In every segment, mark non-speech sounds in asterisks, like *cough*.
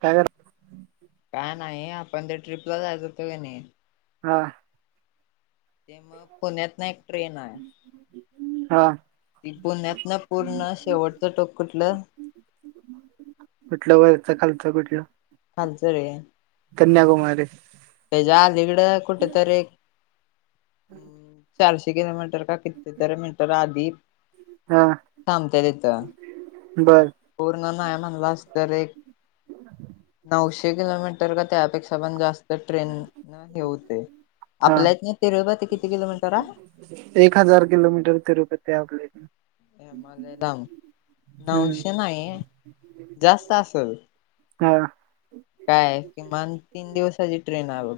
काग. काय नाही आपण ते ट्रिपला जायच होतो क नाही. हा. ते मग पुण्यात ना एक ट्रेन आहे. हा ि पुण्यात ना पूर्ण शेवटच टोक कुटलं. कुठलं वरच खालच कुठलं. खालचं रे कन्याकुमारी. त्याच्या आधकडं कुठ तरी एक. चारशे किलोमीटर का कितती तर मिनटर आधी. हा थांबत तेत. बर पूर्ण नाहीय म्हणला अस तर एक नऊशे किलोमीटर. त्यापेक्षा पण जास्त ट्रेन हा आपल्या त. किती किलोमीटर आहे. एक हजार किलोमीटर तिरुपती आप प्लेट. मला द नऊशे हम्म नाही जास्त असेल. हा. काय किमान तीन दिवसाची ट्रेन आहे बघ.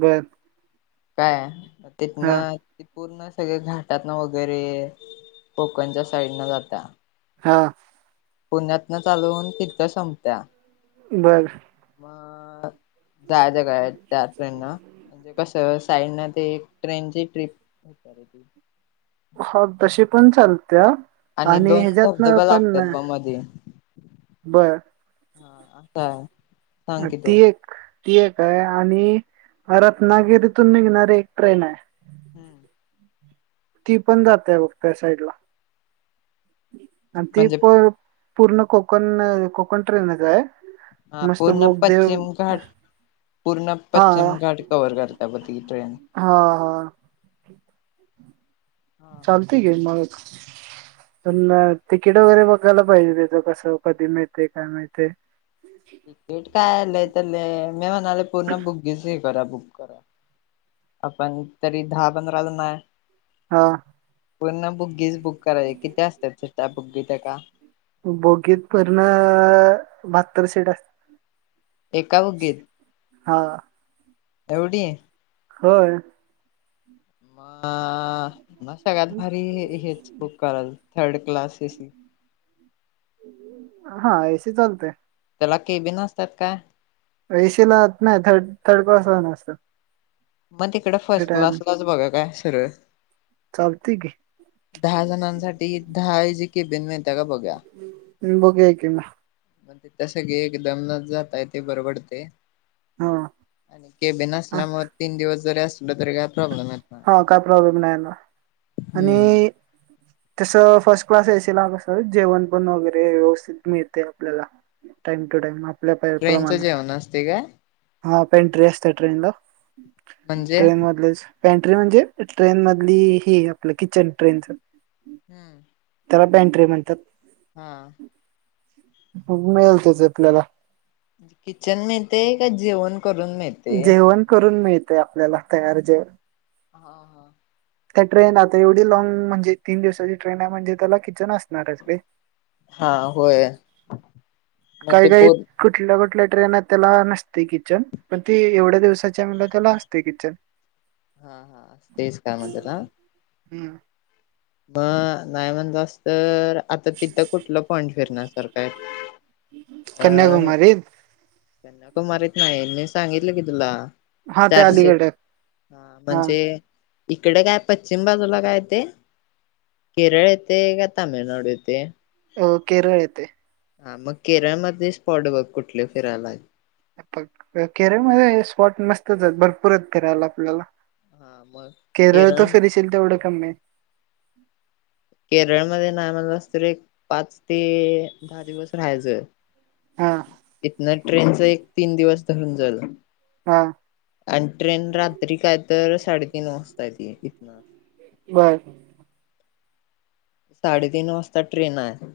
बर. काय तिथ ना. हा पूर्ण सगळे घाटात ना वगैरे कोकणच्या साईड न जाता. हा. पुण्यातन चालवून तिथ संपत्या. बर. मग जाय जगळ त्या फ्रेंड ना म्हणजे कसं. साईड ते एक ट्रेनची ट्रिप. हो तशी पण चालते आणि दोन हच्यात ना धबधबा लागतात पण. ब मध्ये बरं. हा आता. ती एक ती एक आहे आणि म रत्नागिरीतून निघणारी एक ट्रेन आहे. हम्म! ती पण जातय बघत साईड ला आणि ती म्हणजे पण. पूर्ण कोकण कोकण ट्रेनच आहे. हा मस्त पूर्ण बोगदेव पश्चिम घाट. पूर्ण हा पश्चिम घाट कवर्ह करता प त ट्रेन. हा हा! हा चालते गे आणि मग. प तिकीट वगैरे बघायला पाहिजे त्याच कसं कधी माळते काय माहिते. तिकीट काय आलंय त्या मी म्हणाले पूर्ण बुगीच हे करा बु. आपण तरी दहा पंधरा जण आहे हा पूर्ण बुगीस बुक. करायची किती असतात त्या बुग्गीत एका बुगीत तुर्या. बाहातर शेट अस.. एका बुगीत. हा. एवढी. होय. म मग सगळ्यात भारी हेच बुक करायल. थर्ड कलासचे सी. हा एसी चालते. त्याला केबीन असतात काय. पैशे लात नाही थर्ड थर्ड क्लास राअना अस. मग तिकड फर्स्ट क्लासलाच बघा काय सरळ. चालते य की. दहा जणांसाठी दहा एजी केबीन बघया की मग. मग तीत सगळे एकदम जाता येतयाबरबडते. हा केबीन नसल्यामुळे तीन दिवस जरी अस. हा काय प्रॉब्लेम नाही ना आणि. हम्म तस फर्स्ट क्लास ऐसीला ना कस जेवण पण वगैरे व्यवस्थित मिळते आपल्याला. टाइम टू टाइम हाप. ट्रेनचं जेवण असते काय. हा आता एंट्री आसत्या ट्रेन ला. म्हणजे? पँंट्री म्हणजे ट्रेन मधली ही आपलं किचन ट्रेनचं हम्म. त्याला पॅन्ड्री म्हणतात. हा. बघु मिळल तेज आपल्याला. किचन मिळतया का जेवण? करून मिळते? जेवण करून मिळतय आपल्याला तयार जेवण. हा, हा त्या ट्रेन, आता एवढी लँग म्हणजे तीन दिवसाची ट्रेन आहे म्हणजे, त्याला किचन असणार आहे रे. हा होय मग काही, ते काही, पो कुठल्या, कुठल्या, ट्रेन आहेत त्याला नसतय किचन, पण ते एवढ्या दिवसाच आहे म्हणाल्यावर, त्याला असतय किचन. हा, हा, तेच काम म्हणत्यात. हम्म. मग नाही म्हणलास तर, आता तिथं कुठल पॉईंट फिरण्यासारख आहे. कन्याकुमारीत तो मरीत नाहीमी सांगितल की तुला हा *unintelligible* ते चारशे, अलीगड हा म्हणजे इकडे काय, पश्चिम बाजूला काय ते केरळ येतेय, का तामिळनाडू येतेय हो, केरळ येेतेय हा मग केरळमध्ये स्पॉट बघ, कुठले फिरायला प केरळमध्ये स्पॉट मस्तच हेत, भरपूरच फिरायला आपल्याला. हा मग केरळ, तु फिरीशील तेवढ कमी आहे. केरळमध्ये नाही महणालास तरी, एक पाच ते दहा दिवस राहायचय. हा इथन ट्रेनच एक, तीन दिवस धरून चल हा आणि ट्रेन रात्री काय तर साडेतीन वाजता येती या तिथं. बर. साडेतीन वाजता ट्रेन आहे.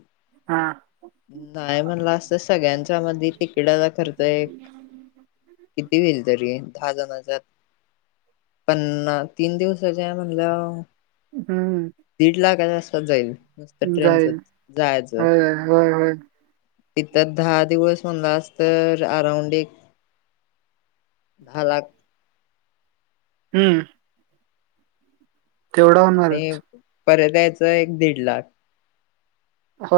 हा नाही म्हणला असतं सगळ्यांच्या मधी तिखिटाचा खर्च एक किती होईल तरी दहा जनाच्यात? पन्ना तीन दिवसाच्या म्हणल्यावर हम्म दीड लाखाच्या असपास जाईल नुसतं ट्रेनच जाईल जायचं. होय होय होय तिथं दहा दिवस म्हनलास तर अराऊंड एक दहा लाख. हम्म. तेवढा आणि होणारच. परत यायचं एक दीड लाख. हो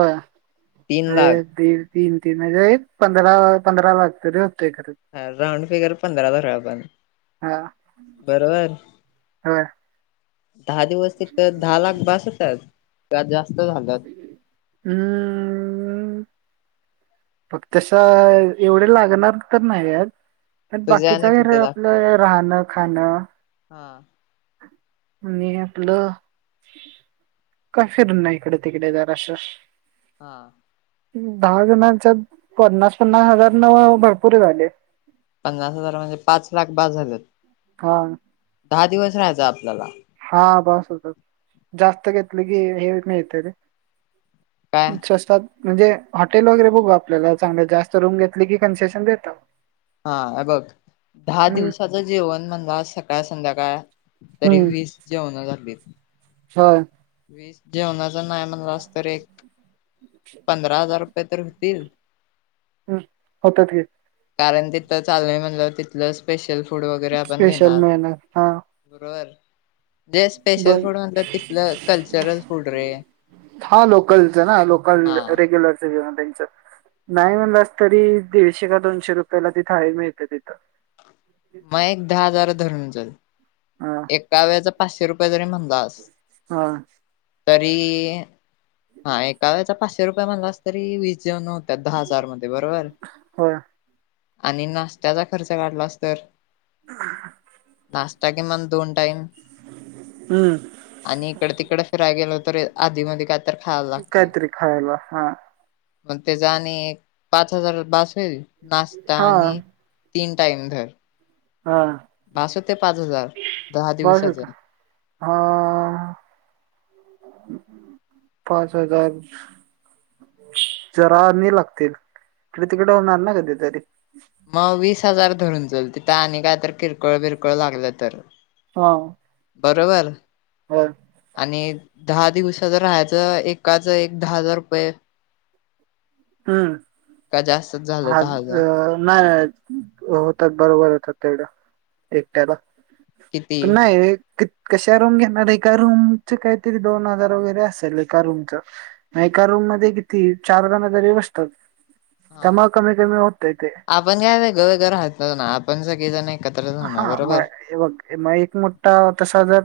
तीन अ लाख दी तीन, तीन म्हणजे पंधरा पंधरा लाख तर ह राउंडफिगर पांधरा धरुया आपण. हा बरोबर हो. दहा दिवस तिथ दहा लाख बास होतात. का जास्त झाल. फक्त तस एवढे लागणार तर नाही आहेत. पण तुझ्या बाकीच आणि हे किती लागतील आपलं राहणं, खाणं हा. आणि आपलं काय फिरून नाही इकडे तिकडे जरास. हा. दहा जणांच्यात पन्नास, पन्नास हजार न भरपूर झाले. पन्नास हजार म्हणजे पाच लाख बास झालेत हा दहा दिवस राहायचा आपल्याला. हा बस होत जास्त घेतलं की हे मिळते रे काय स्वस्तात म्हणजे हॉटेल वगैरे बघू आपल्याला चांगल जास्त रूम घेतली की कन्सेशन देतात. हा बघ दहा हम्म दिवसाचं जेवण म्हणजे सकाळ, संध्याकाळ. तरी हम्म वीस जेवणाला लागतील. होय. वीस जेवणाच नाय म्हणला अस तर एक पंधरा हजार तर होतील. हम्म होतात की. कारण तिथं चालवे म्हणलं तिथलं स्पेशल काय. फूड वगैरे आपण स्पेशल घेणार मिळणार हा बरोबर. जे स्पेशल बघ फूड म्हटलं तिथल. हा लोकलच ना लोकल हा. रेग्युलर जेवण त्यांच. नाही म्हणलास तरी दीडशे का दोनशे रुपयाला तिथं थाळी मिळते तिथ. मग एक दहा हजार धरून चल हा एकाव्याचा पाचशे रुपये जरी म्हणत हा तरी हा एका वेळेचा पाचशे रुपये मला अस तरी वीज त्या दहा हजार मधे बरोबर होय आणि नाष्टाचा खर्च काढला तर नाष्टा किंमान दोन टाईम हम्म आणि इकड तिकड फिरायला गेलो तर आधी मध्ये कायतर काहीतरी खायला हा मग त्याच्या आणि पाच हजार बास होईल नाश्ता हा आणि तीन टाइम धर हा पास ते पाच हजार दहा बघ का दिवसाचे हा पाच हजार जरा आणि लागतील इकडे तिकडे होणार ना त्याच्यासाठी मग वीस हजार धरून चल तिथं आणि काय तर किरकोळ किरकोळ लागलं तर हो. बरोबर. हो. आणि दहा दिवसाच राहायचं एकाच एक दहा हजार रुपये हम. का जास्तच झालं हा दहा हजार अ नाही होतात बरोबर होतात. तिकडं एकट्याला किती पण नाही. कशा रूम घेणार एका रूमच काहीतरी दोन हजार वगैरे असेल एका रूमच म एका रूम मध्ये किती चार जण तरीबसतात हा आपण काय ग वेगळे वेगळे राहतो ना आपण सगळेजण एकत्र हा राहणार म बरोबर बघ मग एक मोठा तसा जर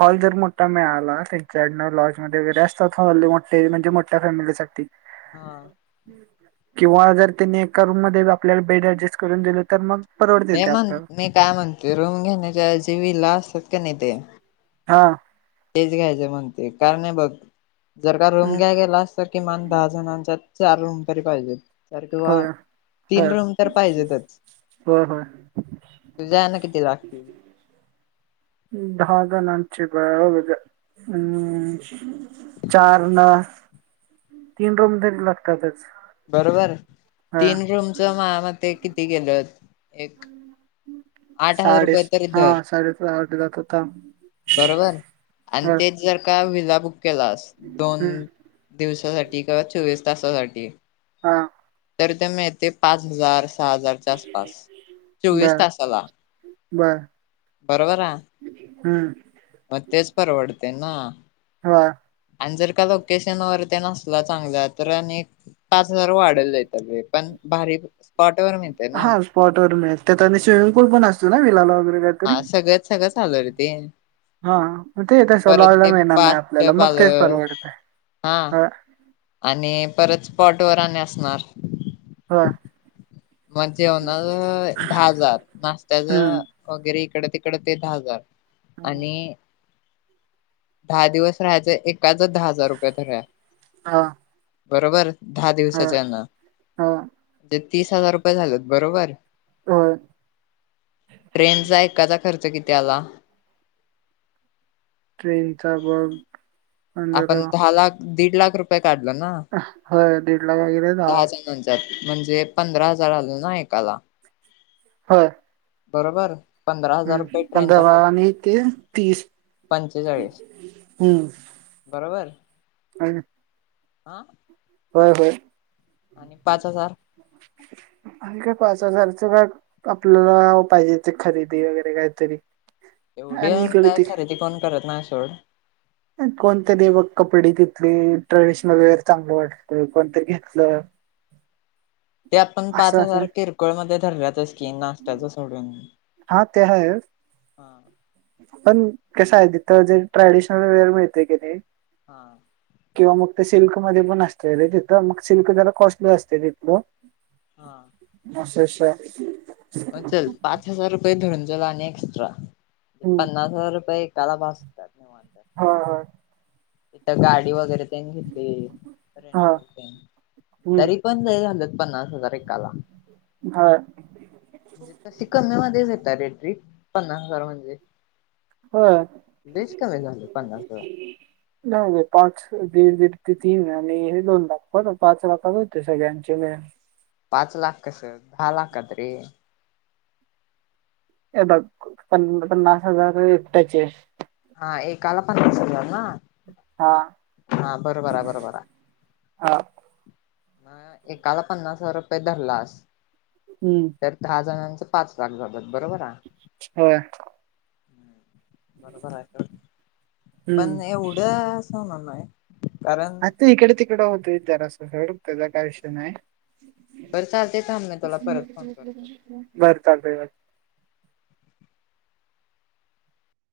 हॉल जर मोठा मिळाला त्यांच्याकडनं लॉजमध्येध्ये वगैरे असतात हॉल मोठे म्हणजे मोठ्या फॅमिलीसाठीठी हा हम्म. किंवा जर त्यानी एका रूम मध्ये आपल्याला बेड अऍडजस्ट करून दिलं तर मग मी परवडतेते म्हण आपलं. मी काय म्हणते रूम घेण्याच्या जीवीला असत. हा. तेच घ्यायचं म्हणते कारण नाही बघ जर का रूम हम्म घ्या गेलास तर किमान दहा जणांच्या चार रूम तरी पाहिजेत तर किंवा होय होय तीन रूम तर पाहिजेतच. होय होय तुझ्या ना किती लागतील. दहा जणांचे हम चार न तीन तरी लागतातच. बरोबर हा तीन रूमच माझ्या मते किती गेलं. आठ हजार साडे रुपये तरी हा धर साडे आठ जात होता बरोबर आणि ह तेच जर का? बुक केला दोन हम्म दिवसासाठी किंवा चोवीस तासासाठी- हा तरी ते मिळते पाच हजार सहा हजारच्या आसपास चोवीस बर तासाला बर. बरोबर. हम. त्यांना हा. आणि जर का लोकेशन वर ते नसला चांगल्या तर आणि पाच हजार वाढल नाहीतर लय पण कॉटवर मिळते ना. त्या त्याने सुु भ लालग हा सगळंच सगळं चालू आहे रे ते. हा मग ते तसं परत लॉजला ते मिळणार नाही पाच आपल्याला मग तेच पालं परवडत हा. आहे आणि परत पॉट वर असणार. हा. मग जेवणा दहा हजार नाश्त्याचं हम्म. वगैरे इकडे तिकडे तड तिकड ते दहा हजार आणि दहा दिवस राहायचं एक त्याचं दहा हजार रुपये भरले हां, बरोबर. दहा होय, दिवसाच्याना हो, म्हणजे तीस हजार रुपये झालेत बरोबर होय. ट्रेनचा एकाचा खर्च किती? त्याला ट्रेनचा बग. आपण दहा लाख दीड लाख रुपया. काढलं ना होय दीड लाख वगैरे दहा जणच्याात. म्हणजे पंधरा हजार आल ना एकाला? होय बरोबर पंधरा हजार रुपये हम्म ट्रेनचा पंधरा खर्च आणि ते तीस पंचेचाळीस.. बरोबर. अ. आं. होय होय हजार आणी काय पाच हजार. का आपल्याला पाहिजे ते खरेदी वगैरे काहीतरी.? एवढी आणि इकडे काय ते खरेदी कोण करत नाय सोड. कोणतरी बघ कपडे तिथली ट्रेडिशनल वेअर चांगलं वाटत कोणतरी घेतलं.? ह. ते आपण पाच हजार किरकोळमध्ये धरल्याचच की नाशत्याच सोडून. हा ते आहेच? हा. क सा आहे तिथं जे ट्रॅडिशनल वेअर मिळतेय की नाही.? हा. किंवा मग ते सिल्कमध्ये पण असते रे तिथं मग सिल्क जरा कॉस्टली असते तिथलं.? हा. असय म चल पाच हजार रुपये धरून चला आणि एक्स्ट्रा हम्म. पन्नास हजार रुपये.? त्याला भास हा हा. इथं गाडी वगैरे. हा हम्म तरी पण झालं.? पन्नास हजार एकाला. हा रेट पन्नास हजार म्हणजे. होय बीस कमी झाली पन्नास ह. नाही नाही पाच दीड दीड ते तीन आणि हे दोन लाख ब पाच लाख होते सगळ्यांचे ह. पाच लाख कस दहा लाखात लाखात रे? हे बघ प पन्नास हजार एकट्याचे हा एकाला पन्नास हा बरोबर आहे बरोबर आहे. हा म एकाला पन्नास हजार रुपये धरलास हम्म तर दहा जणांचा. पाच लाख होतात. होय. बरोबर आहे तर हम्म पण एवढं असं होणार नाही. कारण आ ते इकडे तिकड होतो जरा अस सोड त्यांचा काय विषय नाही. बरं चालते थांब मी तुला परत फोन करतो. बर चालतय.